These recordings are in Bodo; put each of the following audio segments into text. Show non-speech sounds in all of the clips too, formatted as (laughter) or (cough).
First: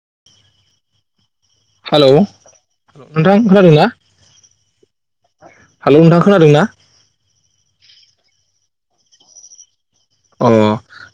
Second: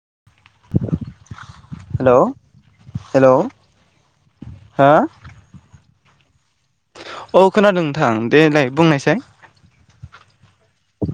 (inaudible) हेलौ हेलौ नोंथां खोनादों ना? हा हेल' नोंथां खोनादों ना? औ खोनादों नोंथां देलाय बुंनायसाय। अ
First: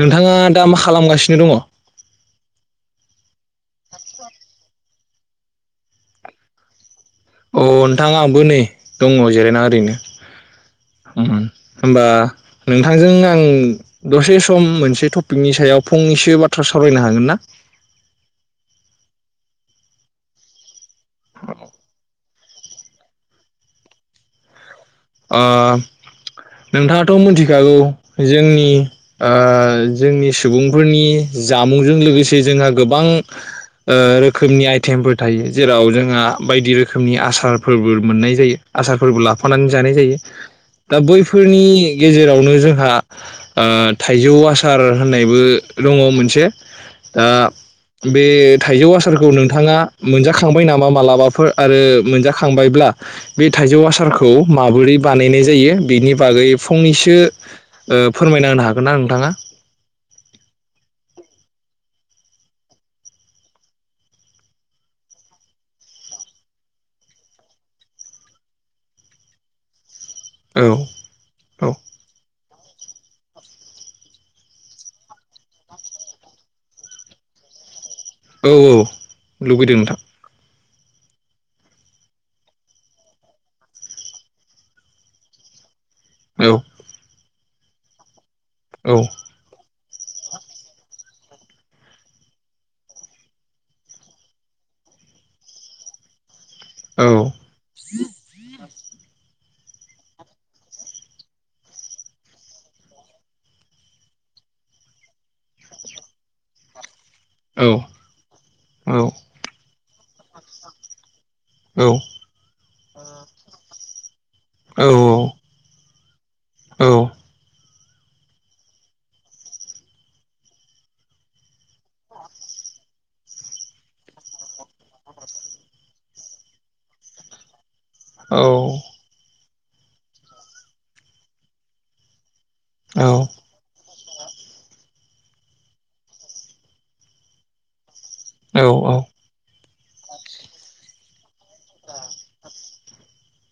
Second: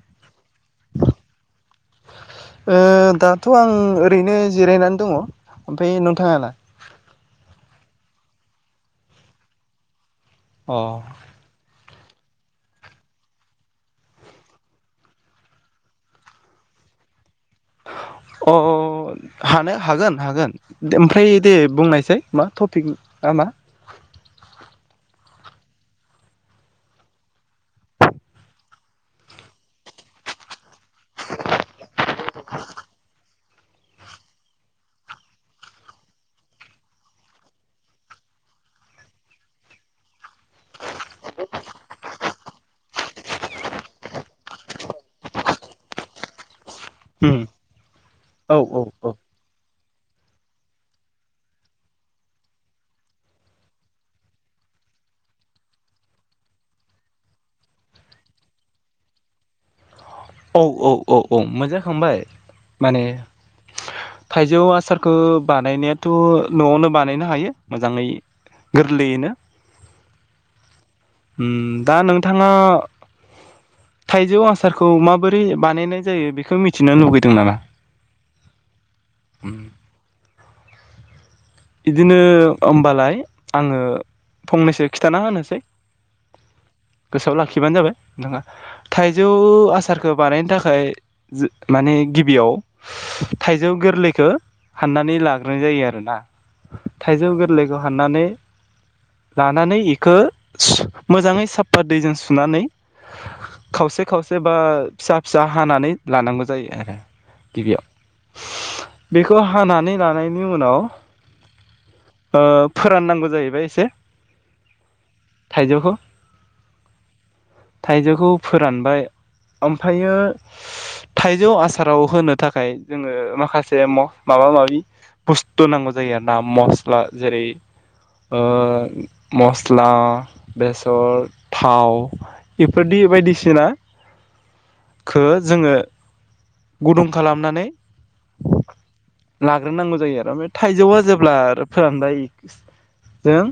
नोंथाङा दा मा खालामगासिनो दङ? ओ दा थ' आं ओरैनो जिरायनानै दङ ओमफ्राय नोंथाङा लाय? अ नोंथां आंबो नै दङ जिरायना ओरैनो। अ। उम होमबा नोंथांजों आं दसे सम मोनसे टपिकनि सायाव फंनैसो बाथ्रा सावरायनो हागोन ना? अ अ हानो हागोन हागोन। ओमफ्राय दे बुंनायसै मा? टपिकआ मा? ओ नोंथाङाथ' मिथिखागौ जोंनि ओ जोंनि सुबुंफोरनि जामुंजों लोगोसे जोंहा गोबां रोखोमनि जासेयावबो आइटेमफोर थायो जेराव जोंहा बायदि रोखोमनि आसारफोरबो मोननाय जायो आसारफोरबो लाफानानै जानाय जायो दा बैफोरनि गेजेरावनो ओ जोंहा थाइजौ दा उम बे औ औ थाइजौ औ आसारखौ नोंथाङा मोनजाखांबाय नामा मालाबाफोर आरो मोनजाखांबायब्ला बे थाइजौ आसारखौ माबोरै बानायनाय जायो बिनि बागै फंनैसो फोरमायना होनो हागोन ना नोंथांङा? औ औ औ औ मोजाखांबाय। माने थाइजौ आसारखो बानायनायाथ' न'आवनो बानायनो हायो मोजाङै गोरलैयैनो। औ ओम औ दा नोंथांङा थाइजौ आसारखौ माबोरै बोरै बानायनाय जायो बेखौ मिथिनो लुुबैदों नामा? औ औ उम लुबैदों नोंथां। बिदिनो होमबालाय आंङो फंनैसो खिथाना होनोसै। औ। गोसोयाव लाखिबानो जाबाय। नोंथाङा औ थाइजौ आसार आसारखौ बानायनो थाखाय ज माने गिबियाव थाइजौ गोरलैखौ हाननानै लाग्रोनाय जायो आरोना। औ थाइजौ गोरलैखौ हाननानै लानानै इखो मोजाङै साफा दैजों सुनानै खावसे खावसे बा फिसा फिसा हानानै लानांगौ जायो आरो। औ गिबियाव औ बेखौ हानानै लानायनि उनाव औ ओ फोराननांगौ जाहैबाय एसे औ थाइजौखौ। औ। थाइजौखौ फोरानबाय ओमफ्रायो थाइजौ आसाराव होनो थाखाय जोङो माखासे माबा माबि बुस्थु नांगौ जा जायो ना मस्ला जेरै ओ औ मस्ला बेसर थाव बेफोरदि बायदिसिना खो जोङो गुदुं खालामनानै औ औ गाग्रोनांगौ जायो आरो थाइजौआ जेब्ला फोरानबाय जों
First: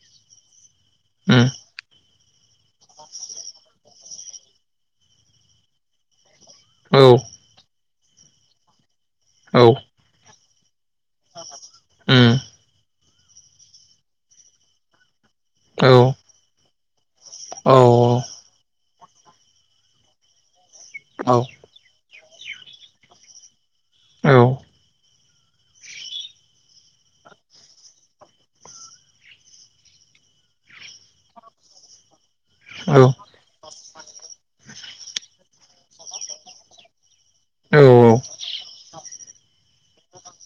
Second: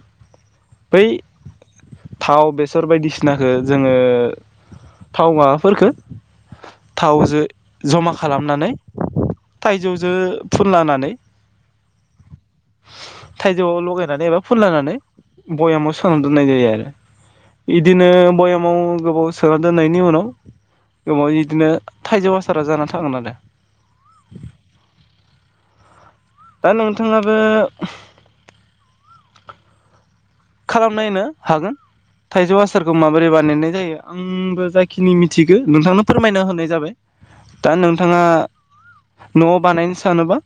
बै थाव बेसर बायदिसिनाखो जोङो थाव माबाफोरफोरखौ औ थावजो जमा खालामनानै औ थाइजौजो फुनलानानै। उम। थाइजौआव लगायनानै एबा फुनलानानै। औ बयामाव सोना दोननाय जायो आरो। औ बिदिनो बयामाव गोबाव सोना दोननायनि उनाव औ गोबाव बिदिनो थाइजौ आसारा जाना थागोन आरो। औ दा नोंथाङाबो खालाम नायनो हागोन थाइजौ आसारखौ माबोरै बानायनाय जायो आंबो जाखिनि मिथिगौ नोंथांनो फोरमायना होनाय जाबाय दा नोंथाङा उम न'आव बानायनो सानोबा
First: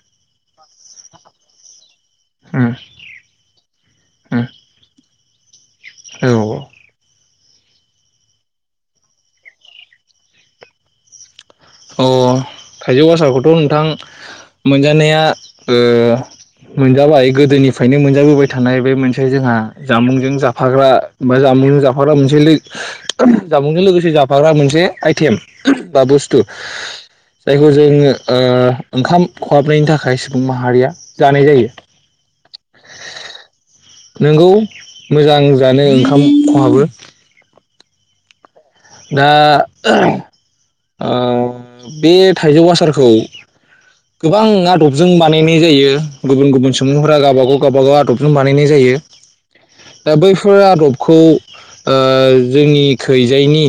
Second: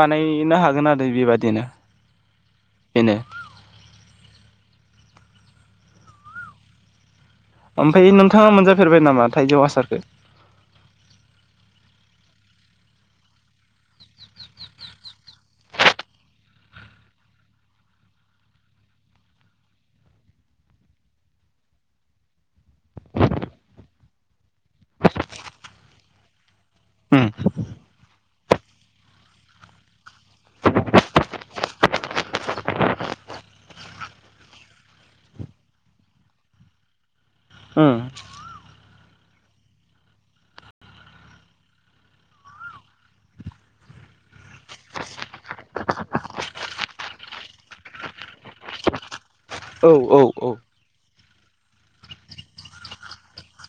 बानायनो हागोन आरो बेबादिनो। बिनो। उम औ ओमफ्राय नोंथाङा मोनजाफेरबाय नामा थाइजौ हासारखौ? अ थाइजौ गासारखौथ' नोंथां मोनजानाया मोनजाबाय गोदोनिफ्रायनो मोनजाबोबाय थानाय बे मोनसे जोंहा जामुंजों जाफाग्रा बा जामुंजों जाफाग्रा मोनसे जामुंजों लोगोसे जाफाग्रा मोनसे आइटेम बा बुस्थु। (inaudible) जायखौ जोङो ओंखाम खहाबनायनि थाखाय सुबुं माहारिया जानाय जायो नोंंगौ मोजां जानो ओंखाम खहाबो। उम दा बे थाइजौ आसारखौ गोबां आदबजों बानायनाय जायो गुबुन गुबुन सुबुंफोरा गावबागाव गावबागाव आदबजों बानायनाय जायो। औ दा औ औ बैफोर आदब खौ जोंनि खैजायनि।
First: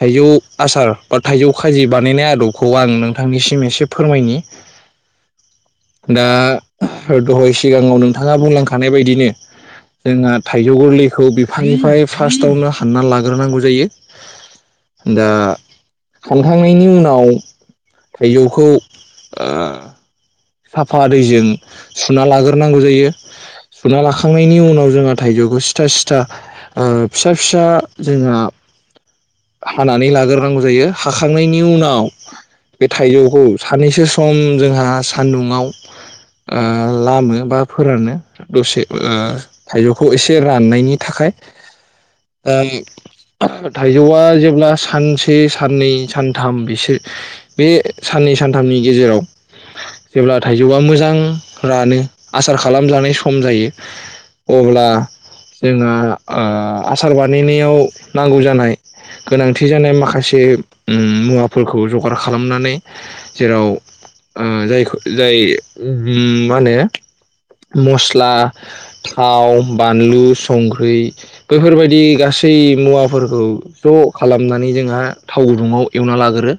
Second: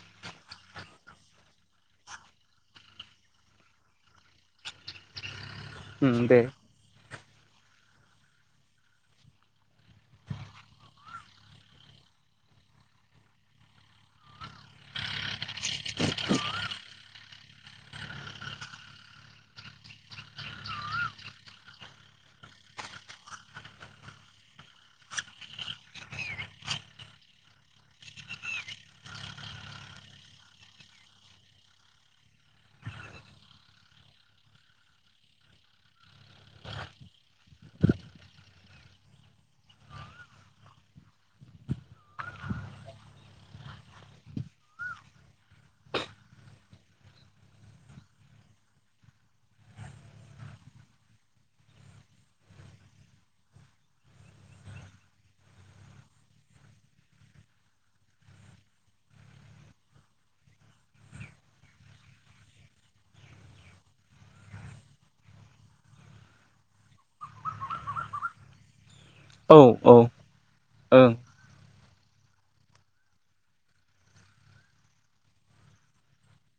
थाइजौ आसार बा थाइजौ खाजि बानायनाय आदबखौ आं नोंथांनिसिम एसे फोरमायनि उम दा दे दहाय सिगाङाव नोंथाङा बुंलांखानाय बायदिनो जोंहा थाइजौ गोरलैखौ बिफांनिफ्राय फार्स्टआवनो हानना लाग्रोनांगौ जायो। दा थांखांनायनि उनाव थाइजौखौ साफा दैजों सुना लाग्रोनांगौ जायो सुना लाखांनायनि उनाव जोंहा थाइजौखौ सिथा सिथा फिसा फिसा जोंहा हानानै लाग्रोनांगौ जायो हाखांनायनि उनाव बे थाइजौखौ साननैसो सम जोंहा सान्दुंङआव लामो बा फोरानो दसे थाइजौखौ एसे राननायनि थाखाय थाइजौआ जेब्ला सानसे साननै सानथाम बिसोर बे साननै सानथामनि गेजेराव जेब्ला थाइजौआ मोजां रानो आसार खालामजानाय सम जायो अब्ला जोंहा आसार बानायनायाव नांगौ जानाय गोनांथि जानाय माखासे मुवाफोरखौ जगार खालामनानै जेराव जायखौ जाय मा होनो मस्ला औ थाव औ बानलु सं ऐ ओं बैफोरबायदि गासै मुवाफोरखौ ज' खालामनानै जोंहा थाव गुदुङाव एवना लागोरो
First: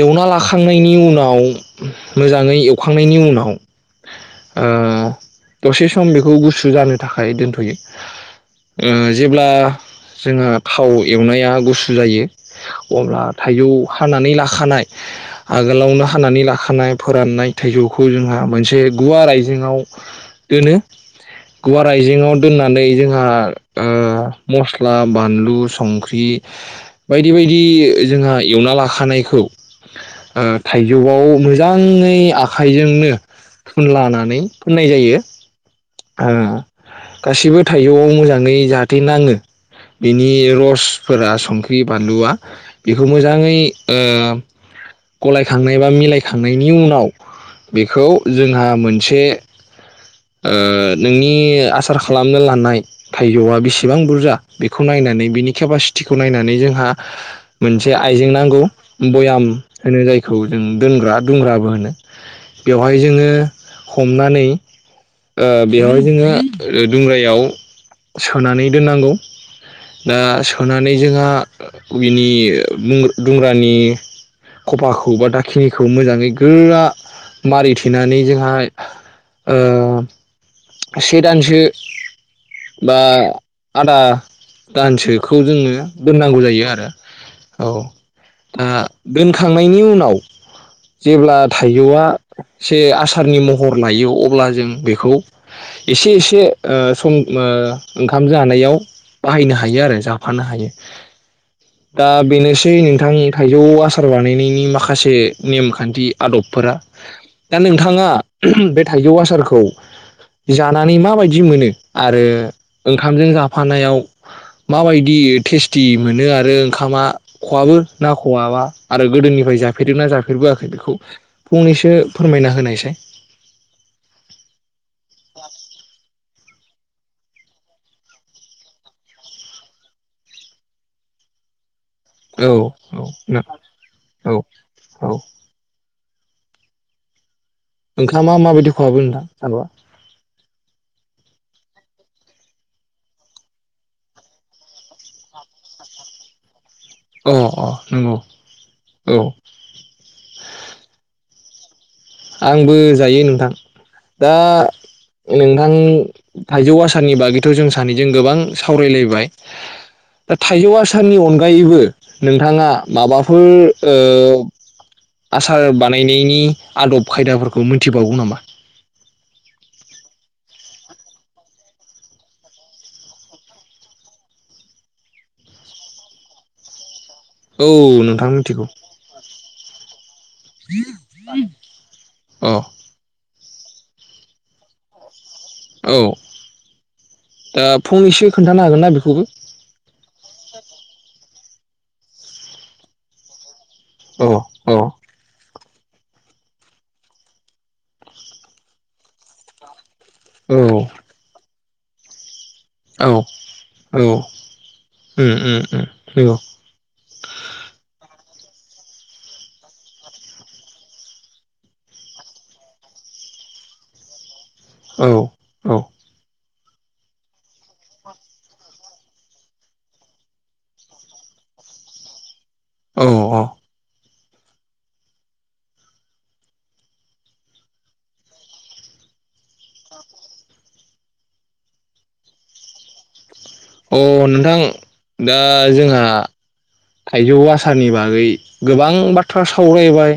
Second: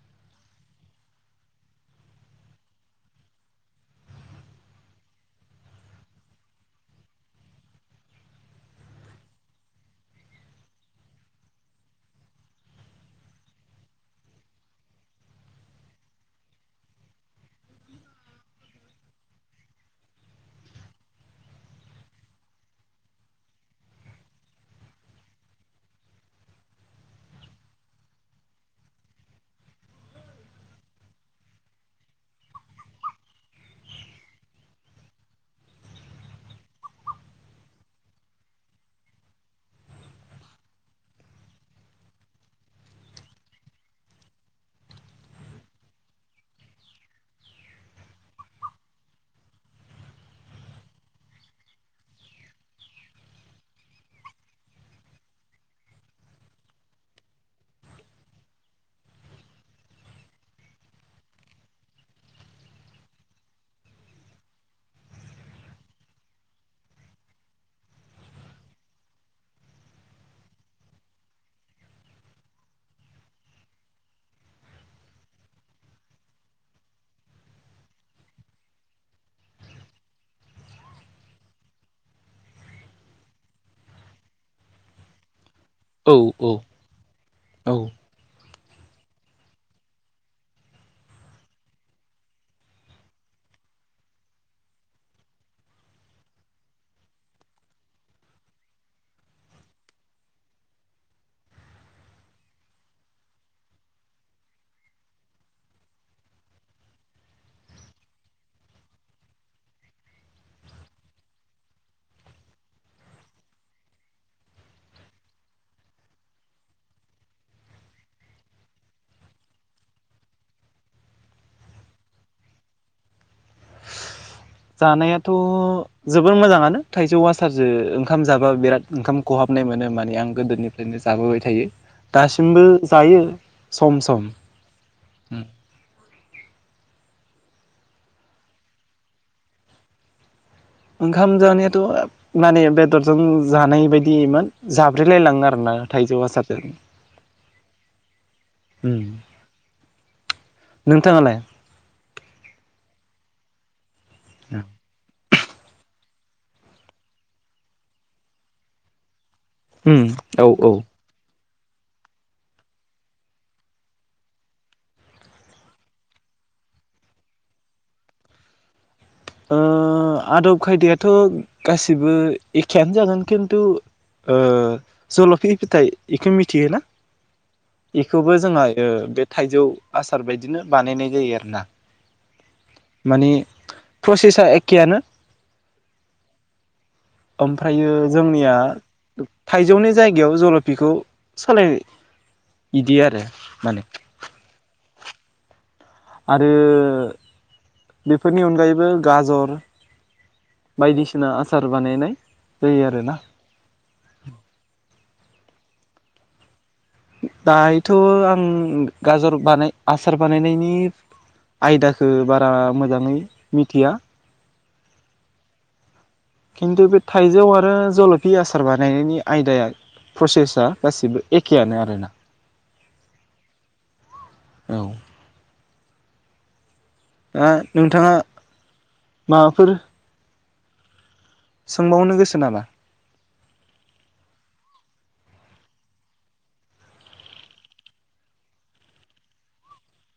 एवना लाखांनायनि उनाव मोजाङै एवखांनायनि उनाव दसे सम बेखौ गुसु जानो थाखाय दोनथ'यो जेब्ला जोंहा थाव एवनाया गुसु जायो अब्ला थाइजौ हानानै लाखानाय आगोलावनो हानानै लाखा नाय फोराननाय थाइजौखो जोंहा मोनसे गुवार आयजेंआव दोनो गुवार आयजेङाव दोन्नानै जोंहा ओ मसला, बानबुंथाय, संख्रि बायदि बायदि जोंहा एवना लाखानायखौ थायजौ आव मो मोजाङै आखाइजोंनो फुनलानानै फुननाय जायो गासिबो थाइजौआव मोजाङै जाहाथे नाङो बिनि रसफोरा संख्रि बानलुआ बेखौ मोजाङै गलायखांनाय बा मिलाय थांनायनि उनाव बेखौ जोंहा मोनसे ओ नोंनि आसार खालामनो लानाय थाइजौआ बेसेबां बुरजा बेखौ नायनानै बिनि केपासिटिखौ नायनानै जोंहा मोनसे आइजें नांगौ बयाम होनो जायखौ जों दोनग्रा दुंग्राबो होनो बेवहाय जोङो हमनानै। ओ बेवहाय जोङो ओ दुंग्रायाव सोनानै दोननांगौ दा सोनानै जोंहा बिनि मूंगा दुंग्रानि खफाखौ बा दाखिनिखौ मोजाङै गोआ मारिथेनानै जोंहा ओ से दानसो बा आदा दानसोखौ जोङो औ दोननांगौ औ जायो आरो औ। दा दोनखांनायनि उनाव जेब्ला थाइजौआ से आसारनि महर लायो अब्ला जों बेख खौ एसे एसे ओ सम ओ ओंखाम जानायाव बाहायनो हायो आरो जाफानो हायो दा बेनोसै नोंथांनि थाइजौ आसार बानायनायनि माखासे नेमखान्थि आदबफोरा दा नोंथाङा बे थाइजौ आसारखौ जानानै माबायदि मोनो आरो ओंखामजों जाफानायाव माबायदि टेस्टि मोनो आरो ओंखामा खवाबो ना खवाबा आरो गोदोनिफ्राय जाफेरदों ना जाफेरबोआखै बेखौ फंनैसो फोरमायना होनायसाय। जानायाथ' जोबोर मोजाङानो थाइजौवासारजो ओंखाम जाबा बिराद ओंखाम खहाबनाय मोनो माने आं गोदोनिफ्रायनो जाबोबाय थायो। औ दासिमबो औ जायो सम सम। औ औ ओंखामा माबायदि खहाबो नोंथां? ओंखाम जानायाथ' माने बेदरजों जानाय बायदिमोन जाब्रलायलाङो आरोना थाइजौ आसारजों। अ अ नंगौ। औ नोंथाङालाय? आंबो जायो नोंथां। दा नोंथां थाइजौ आसारनि बागैथ' जों सानैजों गोबां सावरायलायबाय। उम दा औ थाइजौ औ आसारनि अन गायैबो नोंथाङा माबाफोर ओ आसार बानायनायनि आदब खायदाफोरखौ मिथिबावो नामा? ओ आदब खायदायाथ' गासिबो एखेयानो जागोन खिन्थु ओ जल'फि फिथाइ इखो मिथियोना? औ नोंथां इखौबो मिथिगौ जोंहायो बे थाइजौ आसार बायदिनो बानायनाय जायो आरोना अ माने फ्रसेसा एखेआनो। औ दा ओमफ्रायो फंनैसो जोंनिया खोन्थानो हागोन ना बेखौबो थाइजौनि जायगायाव जल'पिखौ सालाय बिदि आरो माने। अ अ अ आरो बेफोरनि अनगायैबो गाजर औ बायदिसिना आसा सार बानायनाय। जायो औ आरोना औ। उम उम उम नंगौ। दायोथ' आं गाजर बानाय आसार बानायनायनि आयदाखो बारा मोजाङै मिथिया औ औ खिन्थु बे थाइजौ आरो जल'पि आसार बानायनायनि आयदाया फ्रसेसा गासिबो एखेआनो आरोना औ औ औ दा नोंथाङा माबाफोर सोंबावनो गोसो नामा? अ नोंथां दा जोंहा थाइजौ आसारनि बागै गोबां बाथ्रा सावरायबाय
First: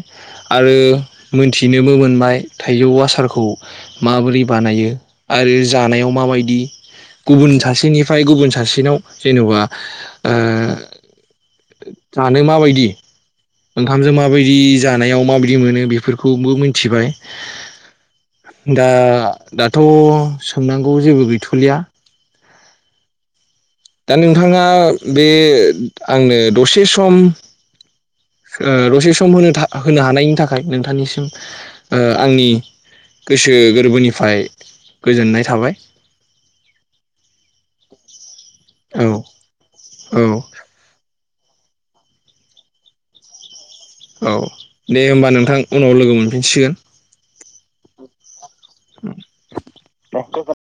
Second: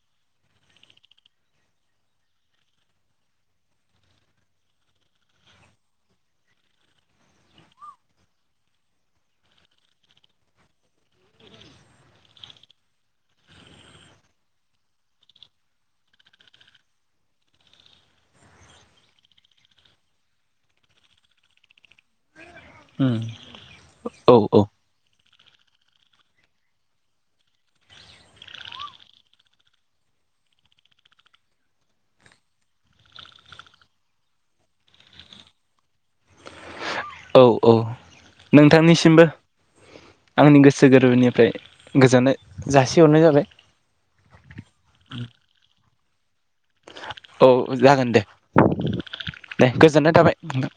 आरो मोनथिनोबो मोनबाय थाइजौ आसारखौ माबोरै बानायो आरो जानायाव माबायदि गुबुन सासेनिफ्राय गुबुन सासेनाव जेन'बा ओ जानो माबायदि ओंखामजों माबायदि जानायाव माबायदि मोनो बिफोरखौबो मिथिबाय दा दाथ' सोंनांगौ जेबो गैथ'लिया। उम दा नोंथाङा बे आंनो दसे सम ओ दसे सम होनो था होनो हानायनि थाखाय नोंथांनिसिम आंनि गोसो गोरबोनिफाय गोजोननाय थाबाय। औ औ। औ नोंथांनिसिमबो औ आंनि गोसो गोरबोनिफ्राय गोजोननाय जासिहरनाय जाबाय। औ दे होमबा नोंथां उनाव लोगो मोनफिनसिगोन। औ जागोन दे। दे गोजोननाय थाबाय नोंथां।